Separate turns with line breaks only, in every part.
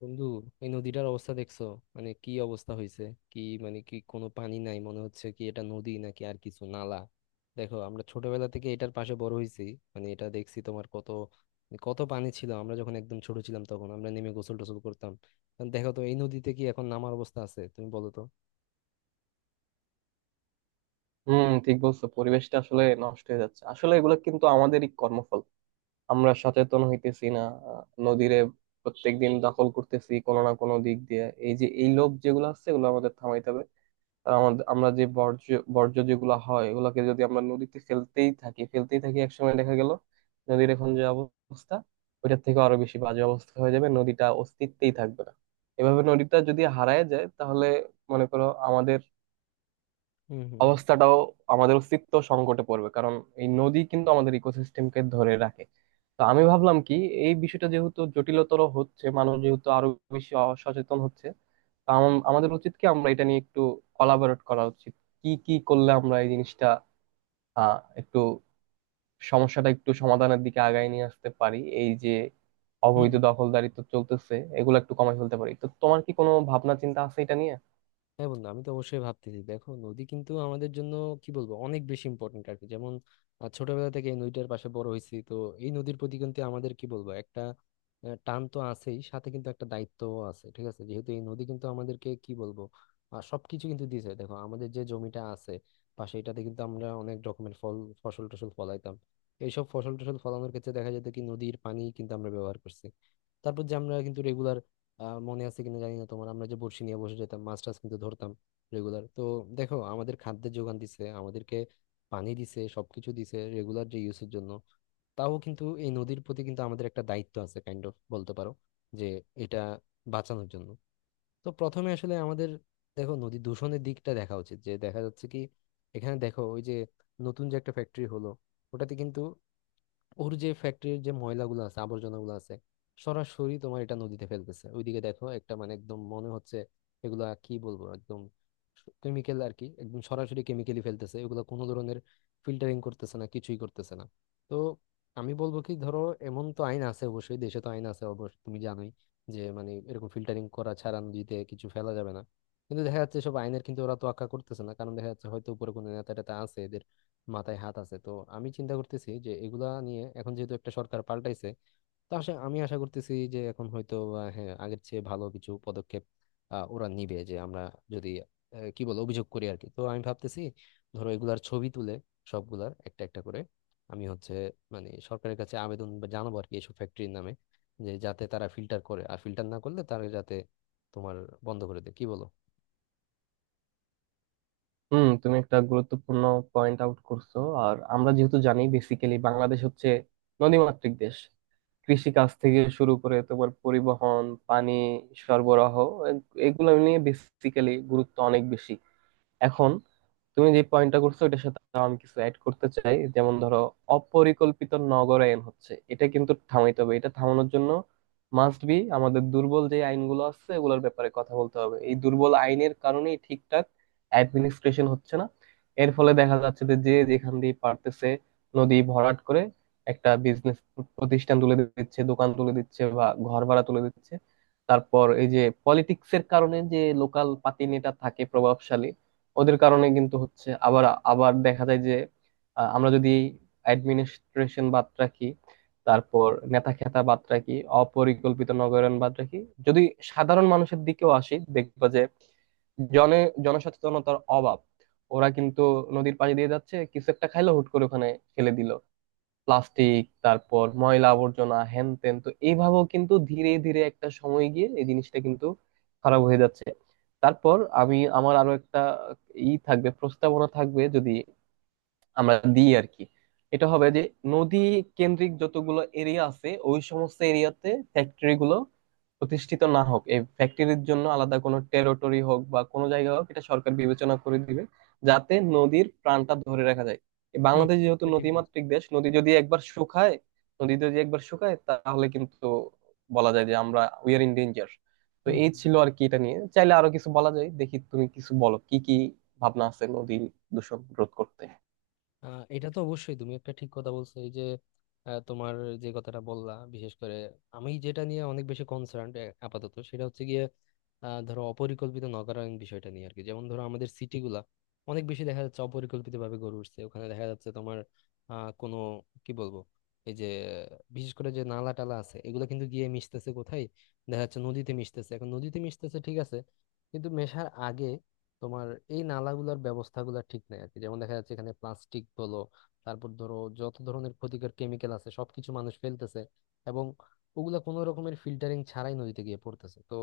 বন্ধু, এই নদীটার অবস্থা দেখছো? মানে কি অবস্থা হয়েছে! কি মানে, কি কোনো পানি নাই? মনে হচ্ছে কি এটা নদী নাকি আর কিছু, নালা? দেখো, আমরা ছোটবেলা থেকে এটার পাশে বড় হয়েছি। মানে এটা দেখছি তোমার, কত কত পানি ছিল। আমরা যখন একদম ছোট ছিলাম তখন আমরা নেমে গোসল টোসল করতাম। এখন দেখো তো, এই নদীতে কি এখন নামার অবস্থা আছে? তুমি বলো তো।
হুম, ঠিক বলছো। পরিবেশটা আসলে নষ্ট হয়ে যাচ্ছে, আসলে এগুলো কিন্তু আমাদেরই কর্মফল। আমরা সচেতন হইতেছি না। আহ, নদীরে প্রত্যেকদিন দখল করতেছি কোনো না কোনো দিক দিয়ে। এই যে এই লোভ যেগুলো আছে, এগুলো আমাদের থামাইতে হবে। আর আমাদের আমরা যে বর্জ্য, বর্জ্য যেগুলো হয় এগুলোকে যদি আমরা নদীতে ফেলতেই থাকি, একসময় দেখা গেল নদীর এখন যে অবস্থা ওইটার থেকে আরো বেশি বাজে অবস্থা হয়ে যাবে, নদীটা অস্তিত্বেই থাকবে না। এভাবে নদীটা যদি হারায় যায়, তাহলে মনে করো আমাদের
হুম হুম হুম
অবস্থাটাও, আমাদের অস্তিত্ব সংকটে পড়বে। কারণ এই নদী কিন্তু আমাদের ইকোসিস্টেমকে ধরে রাখে। তো আমি ভাবলাম কি, এই বিষয়টা যেহেতু জটিলতর হচ্ছে, মানুষ যেহেতু আরো বেশি সচেতন হচ্ছে, তো আমাদের উচিত কি আমরা এটা নিয়ে একটু কলাবরেট করা উচিত। কি কি করলে আমরা এই জিনিসটা একটু, সমস্যাটা একটু সমাধানের দিকে আগায় নিয়ে আসতে পারি। এই যে
হুম
অবৈধ
হুম।
দখলদারিত্ব চলতেছে, এগুলো একটু কমায় ফেলতে পারি। তো তোমার কি কোনো ভাবনা চিন্তা আছে এটা নিয়ে?
হ্যাঁ বন্ধু, আমি তো অবশ্যই ভাবতেছি। দেখো, নদী কিন্তু আমাদের জন্য কি বলবো, অনেক বেশি ইম্পর্টেন্ট আর কি। যেমন, ছোটবেলা থেকে এই নদীটার পাশে বড় হয়েছি তো, এই নদীর প্রতি কিন্তু আমাদের কি বলবো একটা টান তো আছেই, সাথে কিন্তু একটা দায়িত্বও আছে। ঠিক আছে, যেহেতু এই নদী কিন্তু আমাদেরকে কি বলবো, সবকিছু কিন্তু দিয়েছে। দেখো, আমাদের যে জমিটা আছে পাশে, এটাতে কিন্তু আমরা অনেক রকমের ফল ফসল টসল ফলাইতাম। এইসব ফসল টসল ফলানোর ক্ষেত্রে দেখা যেত কি, নদীর পানি কিন্তু আমরা ব্যবহার করছি। তারপর যে আমরা কিন্তু রেগুলার মনে আছে কিনা জানি না তোমার, আমরা যে বড়শি নিয়ে বসে যেতাম, মাছ টাছ কিন্তু ধরতাম রেগুলার তো। দেখো, আমাদের খাদ্যের যোগান দিছে, আমাদেরকে পানি দিছে, সবকিছু দিছে রেগুলার যে ইউজের জন্য। তাও কিন্তু এই নদীর প্রতি কিন্তু আমাদের একটা দায়িত্ব আছে, কাইন্ড অফ বলতে পারো, যে এটা বাঁচানোর জন্য। তো প্রথমে আসলে আমাদের দেখো নদী দূষণের দিকটা দেখা উচিত। যে দেখা যাচ্ছে কি, এখানে দেখো ওই যে নতুন যে একটা ফ্যাক্টরি হলো, ওটাতে কিন্তু, ওর যে ফ্যাক্টরির যে ময়লাগুলো আছে আবর্জনাগুলো আছে, সরাসরি তোমার এটা নদীতে ফেলতেছে। ওইদিকে দেখো একটা, মানে একদম মনে হচ্ছে এগুলা কি বলবো একদম কেমিক্যাল আর কি, একদম সরাসরি কেমিক্যালি ফেলতেছে। এগুলো কোনো ধরনের ফিল্টারিং করতেছে না, কিছুই করতেছে না। তো আমি বলবো কি, ধরো এমন তো আইন আছে অবশ্যই, দেশে তো আইন আছে অবশ্যই, তুমি জানোই যে, মানে এরকম ফিল্টারিং করা ছাড়া নদীতে কিছু ফেলা যাবে না। কিন্তু দেখা যাচ্ছে সব আইনের কিন্তু ওরা তোয়াক্কা করতেছে না। কারণ দেখা যাচ্ছে হয়তো উপরে কোনো নেতা টেতা আছে, মাথায় হাত আছে তো। আমি চিন্তা করতেছি যে এগুলা নিয়ে, এখন যেহেতু একটা সরকার পাল্টাইছে, তো আসে আমি আশা করতেছি যে এখন হয়তো হ্যাঁ, আগের চেয়ে ভালো কিছু পদক্ষেপ ওরা নিবে। যে আমরা যদি কি বল, অভিযোগ করি আর কি। তো আমি ভাবতেছি, ধরো এগুলার ছবি তুলে সবগুলার একটা একটা করে, আমি হচ্ছে মানে সরকারের কাছে আবেদন বা জানাবো আর কি, এসব ফ্যাক্টরির নামে। যে যাতে তারা ফিল্টার করে, আর ফিল্টার না করলে তারা যাতে তোমার বন্ধ করে দেয়। কি বলো?
হুম, তুমি একটা গুরুত্বপূর্ণ পয়েন্ট আউট করছো। আর আমরা যেহেতু জানি, বেসিক্যালি বাংলাদেশ হচ্ছে নদীমাতৃক দেশ। কৃষিকাজ থেকে শুরু করে তোমার পরিবহন, পানি সরবরাহ, এ- এগুলো নিয়ে বেসিক্যালি গুরুত্ব অনেক বেশি। এখন তুমি যে পয়েন্টটা করছো এটার সাথে আরো আমি কিছু অ্যাড করতে চাই। যেমন ধরো, অপরিকল্পিত নগরায়ন হচ্ছে, এটা কিন্তু থামাইতে হবে। এটা থামানোর জন্য মাস্ট বি আমাদের দুর্বল যে আইনগুলো আছে এগুলোর ব্যাপারে কথা বলতে হবে। এই দুর্বল আইনের কারণেই ঠিকঠাক অ্যাডমিনিস্ট্রেশন হচ্ছে না। এর ফলে দেখা যাচ্ছে যে যে যেখান দিয়ে পারতেছে নদী ভরাট করে একটা বিজনেস প্রতিষ্ঠান তুলে দিচ্ছে, দোকান তুলে দিচ্ছে, বা ঘর ভাড়া তুলে দিচ্ছে। তারপর এই যে পলিটিক্সের কারণে যে লোকাল পাতি নেতা থাকে প্রভাবশালী, ওদের কারণে কিন্তু হচ্ছে। আবার আবার দেখা যায় যে, আমরা যদি অ্যাডমিনিস্ট্রেশন বাদ রাখি, তারপর নেতা খেতা বাদ রাখি, অপরিকল্পিত নগরায়ন বাদ রাখি, যদি সাধারণ মানুষের দিকেও আসি, দেখবা যে জনে জনসচেতনতার অভাব। ওরা কিন্তু নদীর পাড়ে দিয়ে যাচ্ছে, কিছু একটা খাইলো, হুট করে ওখানে ফেলে দিল প্লাস্টিক, তারপর ময়লা আবর্জনা, হ্যান ত্যান। তো এইভাবেও কিন্তু ধীরে ধীরে একটা সময় গিয়ে এই জিনিসটা কিন্তু খারাপ হয়ে যাচ্ছে। তারপর আমি আমার আরো একটা ই থাকবে প্রস্তাবনা থাকবে, যদি আমরা দিই আর কি। এটা হবে যে নদী কেন্দ্রিক যতগুলো এরিয়া আছে, ওই সমস্ত এরিয়াতে ফ্যাক্টরি গুলো প্রতিষ্ঠিত না হোক। এই ফ্যাক্টরির জন্য আলাদা কোনো টেরিটরি হোক বা কোনো জায়গা হোক, এটা সরকার বিবেচনা করে দিবে, যাতে নদীর প্রাণটা ধরে রাখা যায়। এই
হুম,
বাংলাদেশ যেহেতু
এটা ঠিক বলছো।
নদীমাতৃক দেশ, নদী যদি একবার শুকায়, তাহলে কিন্তু বলা যায় যে আমরা উই আর ইন ডেঞ্জার। তো
হুম
এই
হুম।
ছিল আর কি, এটা নিয়ে চাইলে আরো কিছু বলা যায়। দেখি তুমি কিছু বলো কি কি ভাবনা আছে নদী দূষণ রোধ করতে।
এটা তো অবশ্যই, তুমি একটা ঠিক কথা বলছো। এই যে তোমার যে কথাটা বললা, বিশেষ করে আমি যেটা নিয়ে অনেক বেশি কনসার্ন আপাতত, সেটা হচ্ছে গিয়ে ধরো অপরিকল্পিত নগরায়ণ বিষয়টা নিয়ে আর কি। যেমন ধরো, আমাদের সিটিগুলা অনেক বেশি দেখা যাচ্ছে অপরিকল্পিত ভাবে গড়ে উঠছে। ওখানে দেখা যাচ্ছে তোমার কোনো কি বলবো এই যে, বিশেষ করে যে নালা টালা আছে, এগুলো কিন্তু গিয়ে মিশতেছে কোথায়? দেখা যাচ্ছে নদীতে মিশতেছে। এখন নদীতে মিশতেছে ঠিক আছে, কিন্তু মেশার আগে তোমার এই নালাগুলোর ব্যবস্থাগুলো ঠিক নাই আর কি। যেমন দেখা যাচ্ছে এখানে প্লাস্টিক বলো, তারপর ধরো যত ধরনের ক্ষতিকর কেমিক্যাল আছে সবকিছু মানুষ ফেলতেছে, এবং ওগুলা কোনো রকমের ফিল্টারিং ছাড়াই নদীতে গিয়ে পড়তেছে। তো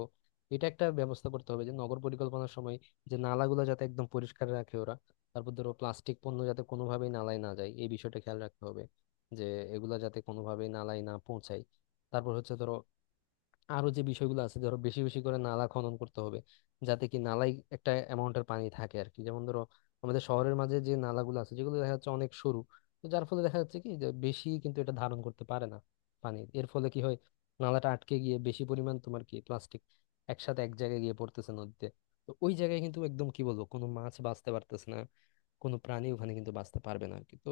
এটা একটা ব্যবস্থা করতে হবে, যে নগর পরিকল্পনার সময় যে নালাগুলো, যাতে একদম পরিষ্কার রাখে ওরা। তারপর ধরো প্লাস্টিক পণ্য যাতে কোনোভাবেই নালায় না যায়, এই বিষয়টা খেয়াল রাখতে হবে, যে এগুলা যাতে কোনোভাবেই নালায় না পৌঁছায়। তারপর হচ্ছে ধরো আরো যে বিষয়গুলো আছে, ধরো বেশি বেশি করে নালা খনন করতে হবে, যাতে কি নালায় একটা অ্যামাউন্টের পানি থাকে আর কি। যেমন ধরো আমাদের শহরের মাঝে যে নালাগুলো আছে, যেগুলো দেখা যাচ্ছে অনেক সরু, তো যার ফলে দেখা যাচ্ছে কি, যে বেশি কিন্তু এটা ধারণ করতে পারে না পানি। এর ফলে কি হয়, নালাটা আটকে গিয়ে বেশি পরিমাণ তোমার কি প্লাস্টিক একসাথে এক জায়গায় গিয়ে পড়তেছে নদীতে। তো ওই জায়গায় কিন্তু একদম কি বলবো, কোনো মাছ বাঁচতে পারতেছে না, কোনো প্রাণী ওখানে কিন্তু বাঁচতে পারবে না আর কি। তো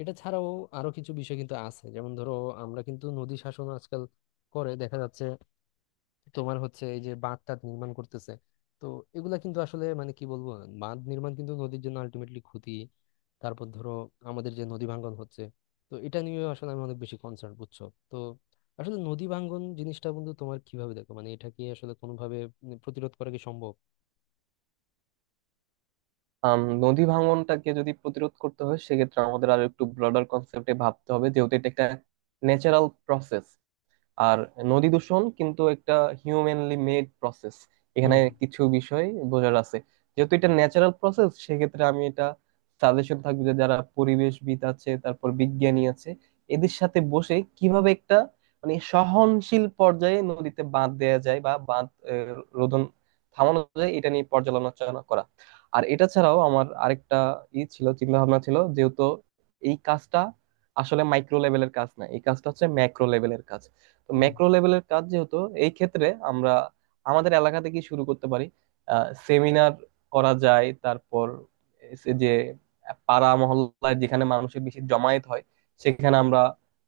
এটা ছাড়াও আরো কিছু বিষয় কিন্তু আছে। যেমন ধরো আমরা কিন্তু নদী শাসন আজকাল করে, দেখা যাচ্ছে তোমার হচ্ছে এই যে বাঁধ টাধ নির্মাণ করতেছে। তো এগুলা কিন্তু আসলে মানে কি বলবো, বাঁধ নির্মাণ কিন্তু নদীর জন্য আলটিমেটলি ক্ষতি। তারপর ধরো আমাদের যে নদী ভাঙ্গন হচ্ছে, তো এটা নিয়ে আসলে আমি অনেক বেশি কনসার্ন বুঝছো। তো আসলে নদী ভাঙ্গন জিনিসটা বন্ধু তোমার কিভাবে দেখো? মানে এটা কি আসলে কোনোভাবে প্রতিরোধ করা কি সম্ভব?
নদী ভাঙনটাকে যদি প্রতিরোধ করতে হয়, সেক্ষেত্রে আমাদের আরো একটু ব্রডার কনসেপ্টে ভাবতে হবে, যেহেতু এটা একটা ন্যাচারাল প্রসেস। আর নদী দূষণ কিন্তু একটা হিউম্যানলি মেড প্রসেস। এখানে
হুম
কিছু বিষয় বোঝার আছে। যেহেতু এটা ন্যাচারাল প্রসেস, সেক্ষেত্রে আমি এটা সাজেশন থাকবে যে যারা পরিবেশবিদ আছে, তারপর বিজ্ঞানী আছে, এদের সাথে বসে কিভাবে একটা মানে সহনশীল পর্যায়ে নদীতে বাঁধ দেয়া যায়, বা বাঁধ আহ, রোধন, থামানো যায়, এটা নিয়ে পর্যালোচনা করা। আর এটা ছাড়াও আমার আরেকটা ই ছিল চিন্তা ভাবনা ছিল। যেহেতু এই কাজটা আসলে মাইক্রো লেভেলের কাজ না, এই কাজটা হচ্ছে ম্যাক্রো লেভেলের কাজ। তো
হুম
ম্যাক্রো লেভেলের কাজ যেহেতু, এই ক্ষেত্রে আমরা আমাদের এলাকা থেকে শুরু করতে পারি। সেমিনার করা যায়। তারপর এসে যে পাড়া মহল্লায় যেখানে মানুষের বেশি জমায়েত হয়, সেখানে আমরা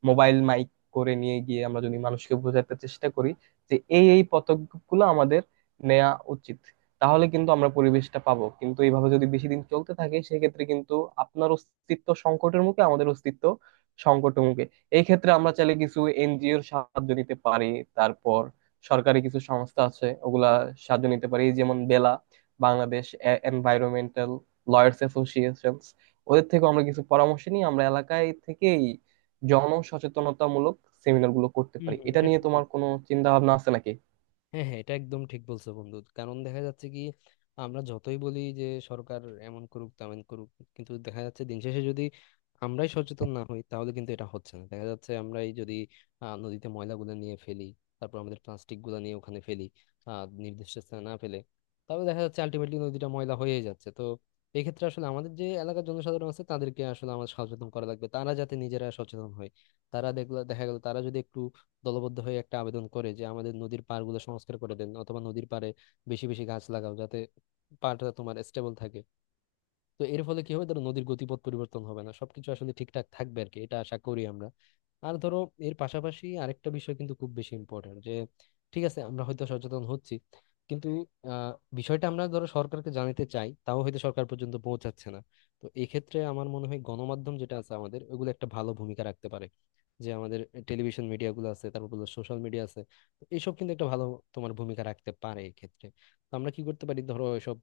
মোবাইল মাইক করে নিয়ে গিয়ে আমরা যদি মানুষকে বোঝাতে চেষ্টা করি যে এই এই পদক্ষেপগুলো আমাদের নেওয়া উচিত, তাহলে কিন্তু আমরা পরিবেশটা পাবো। কিন্তু এইভাবে যদি বেশি দিন চলতে থাকে, সেক্ষেত্রে কিন্তু আপনার অস্তিত্ব সংকটের মুখে আমাদের অস্তিত্ব সংকটের মুখে। এই ক্ষেত্রে আমরা চাইলে কিছু এনজিওর সাহায্য নিতে পারি। তারপর সরকারি কিছু সংস্থা আছে, ওগুলা সাহায্য নিতে পারি, যেমন BELA, Bangladesh Environmental Lawyers Association. ওদের থেকে আমরা কিছু পরামর্শ নিয়ে আমরা এলাকায় থেকেই জনসচেতনতামূলক সেমিনার গুলো করতে
হুম
পারি।
হুম,
এটা
এটা
নিয়ে
ঠিক।
তোমার কোনো চিন্তা ভাবনা আছে নাকি?
হ্যাঁ হ্যাঁ, এটা একদম ঠিক বলছো বন্ধু। কারণ দেখা যাচ্ছে কি, আমরা যতই বলি যে সরকার এমন করুক তেমন করুক, কিন্তু দেখা যাচ্ছে দিন শেষে যদি আমরাই সচেতন না হই, তাহলে কিন্তু এটা হচ্ছে না। দেখা যাচ্ছে আমরাই যদি নদীতে ময়লাগুলো নিয়ে ফেলি, তারপর আমাদের প্লাস্টিক গুলো নিয়ে ওখানে ফেলি, নির্দিষ্ট স্থানে না ফেলে, তাহলে দেখা যাচ্ছে আলটিমেটলি নদীটা ময়লা হয়ে যাচ্ছে। তো এই ক্ষেত্রে আসলে আমাদের যে এলাকার জনসাধারণ আছে, তাদেরকে আসলে আমাদের সচেতন করা লাগবে, তারা যাতে নিজেরা সচেতন হয়। তারা দেখলো, দেখা গেল তারা যদি একটু দলবদ্ধ হয়ে একটা আবেদন করে, যে আমাদের নদীর পাড়গুলো সংস্কার করে দেন, অথবা নদীর পাড়ে বেশি বেশি গাছ লাগাও, যাতে পাড়টা তোমার স্টেবল থাকে। তো এর ফলে কি হবে, ধরো নদীর গতিপথ পরিবর্তন হবে না, সবকিছু আসলে ঠিকঠাক থাকবে আর কি, এটা আশা করি আমরা। আর ধরো, এর পাশাপাশি আরেকটা বিষয় কিন্তু খুব বেশি ইম্পর্টেন্ট। যে ঠিক আছে, আমরা হয়তো সচেতন হচ্ছি, কিন্তু আহ বিষয়টা আমরা ধরো সরকারকে জানাতে চাই, তাও হয়তো সরকার পর্যন্ত পৌঁছাচ্ছে না। তো এক্ষেত্রে আমার মনে হয় গণমাধ্যম যেটা আছে আমাদের, ওগুলো একটা ভালো ভূমিকা রাখতে পারে। যে আমাদের টেলিভিশন মিডিয়া গুলো আছে, তারপর সোশ্যাল মিডিয়া আছে, তো এইসব কিন্তু একটা ভালো তোমার ভূমিকা রাখতে পারে এক্ষেত্রে। তো আমরা কি করতে পারি, ধরো এসব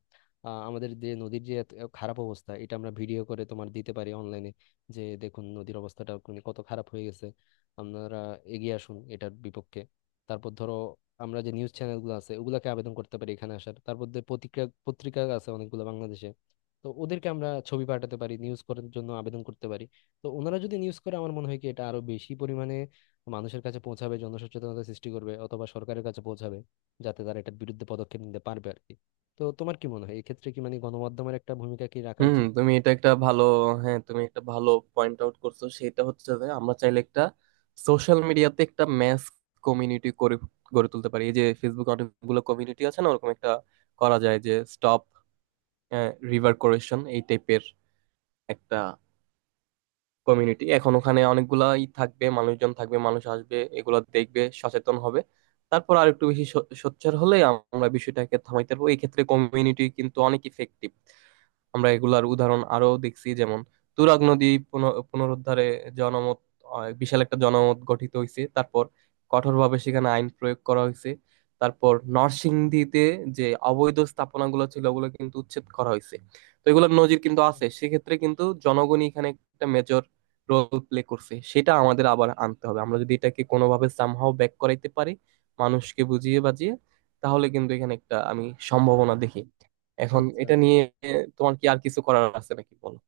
আমাদের যে নদীর যে এত খারাপ অবস্থা, এটা আমরা ভিডিও করে তোমার দিতে পারি অনলাইনে, যে দেখুন নদীর অবস্থাটা মানে কত খারাপ হয়ে গেছে, আপনারা এগিয়ে আসুন এটার বিপক্ষে। তারপর ধরো, আমরা যে নিউজ চ্যানেলগুলো আছে ওগুলাকে আবেদন করতে পারি এখানে আসার, তারপর যে পত্রিকা পত্রিকা আছে অনেকগুলো বাংলাদেশে, তো ওদেরকে আমরা ছবি পাঠাতে পারি, নিউজ করার জন্য আবেদন করতে পারি। তো ওনারা যদি নিউজ করে আমার মনে হয় কি এটা আরো বেশি পরিমাণে মানুষের কাছে পৌঁছাবে, জনসচেতনতা সৃষ্টি করবে, অথবা সরকারের কাছে পৌঁছাবে, যাতে তারা এটার বিরুদ্ধে পদক্ষেপ নিতে পারবে আর কি। তো তোমার কি মনে হয়, এক্ষেত্রে কি মানে গণমাধ্যমের একটা ভূমিকা কি রাখা
হুম,
উচিত?
তুমি এটা একটা ভালো হ্যাঁ, তুমি একটা ভালো পয়েন্ট আউট করছো। সেটা হচ্ছে যে আমরা চাইলে একটা সোশ্যাল মিডিয়াতে একটা ম্যাস কমিউনিটি করে গড়ে তুলতে পারি। এই যে ফেসবুক অনেকগুলো কমিউনিটি আছে না, ওরকম একটা করা যায়, যে স্টপ রিভার কোরেশন, এই টাইপের একটা কমিউনিটি। এখন ওখানে অনেকগুলাই থাকবে, মানুষজন থাকবে, মানুষ আসবে, এগুলো দেখবে, সচেতন হবে। তারপর আর একটু বেশি সোচ্চার হলে আমরা বিষয়টাকে থামাইতে পারবো। এই ক্ষেত্রে কমিউনিটি কিন্তু অনেক ইফেক্টিভ। আমরা এগুলার উদাহরণ আরো দেখছি, যেমন তুরাগ নদী পুনরুদ্ধারে জনমত, বিশাল একটা জনমত গঠিত হয়েছে। তারপর কঠোরভাবে সেখানে আইন প্রয়োগ করা হয়েছে। তারপর নরসিংদীতে যে অবৈধ স্থাপনাগুলো ছিল, ওগুলো কিন্তু উচ্ছেদ করা হয়েছে। তো এগুলোর নজির কিন্তু আছে। সেক্ষেত্রে কিন্তু জনগণই এখানে একটা মেজর রোল প্লে করছে। সেটা আমাদের আবার আনতে হবে। আমরা যদি এটাকে কোনোভাবে সামহাও ব্যাক করাইতে পারি, মানুষকে বুঝিয়ে বাজিয়ে, তাহলে কিন্তু এখানে একটা আমি সম্ভাবনা দেখি। এখন
আচ্ছা
এটা
আচ্ছা
নিয়ে তোমার কি আর কিছু করার আছে নাকি, বলো।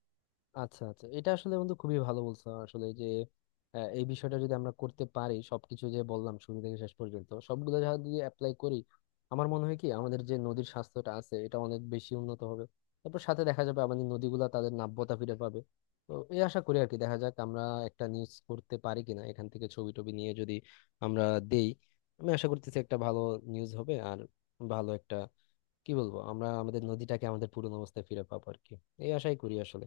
আচ্ছা আচ্ছা এটা আসলে বন্ধু খুবই ভালো বলছো আসলে। যে এই বিষয়টা যদি আমরা করতে পারি, সবকিছু যে বললাম শুরু থেকে শেষ পর্যন্ত সবগুলো যদি অ্যাপ্লাই করি, আমার মনে হয় কি আমাদের যে নদীর স্বাস্থ্যটা আছে এটা অনেক বেশি উন্নত হবে। তারপর সাথে দেখা যাবে আমাদের নদীগুলা তাদের নাব্যতা ফিরে পাবে। তো এই আশা করি আর কি। দেখা যাক আমরা একটা নিউজ করতে পারি কিনা, এখান থেকে ছবি টবি নিয়ে যদি আমরা দেই। আমি আশা করতেছি একটা ভালো নিউজ হবে, আর ভালো একটা কি বলবো, আমরা আমাদের নদীটাকে আমাদের পুরনো অবস্থায় ফিরে পাবো আর কি। এই আশাই করি আসলে।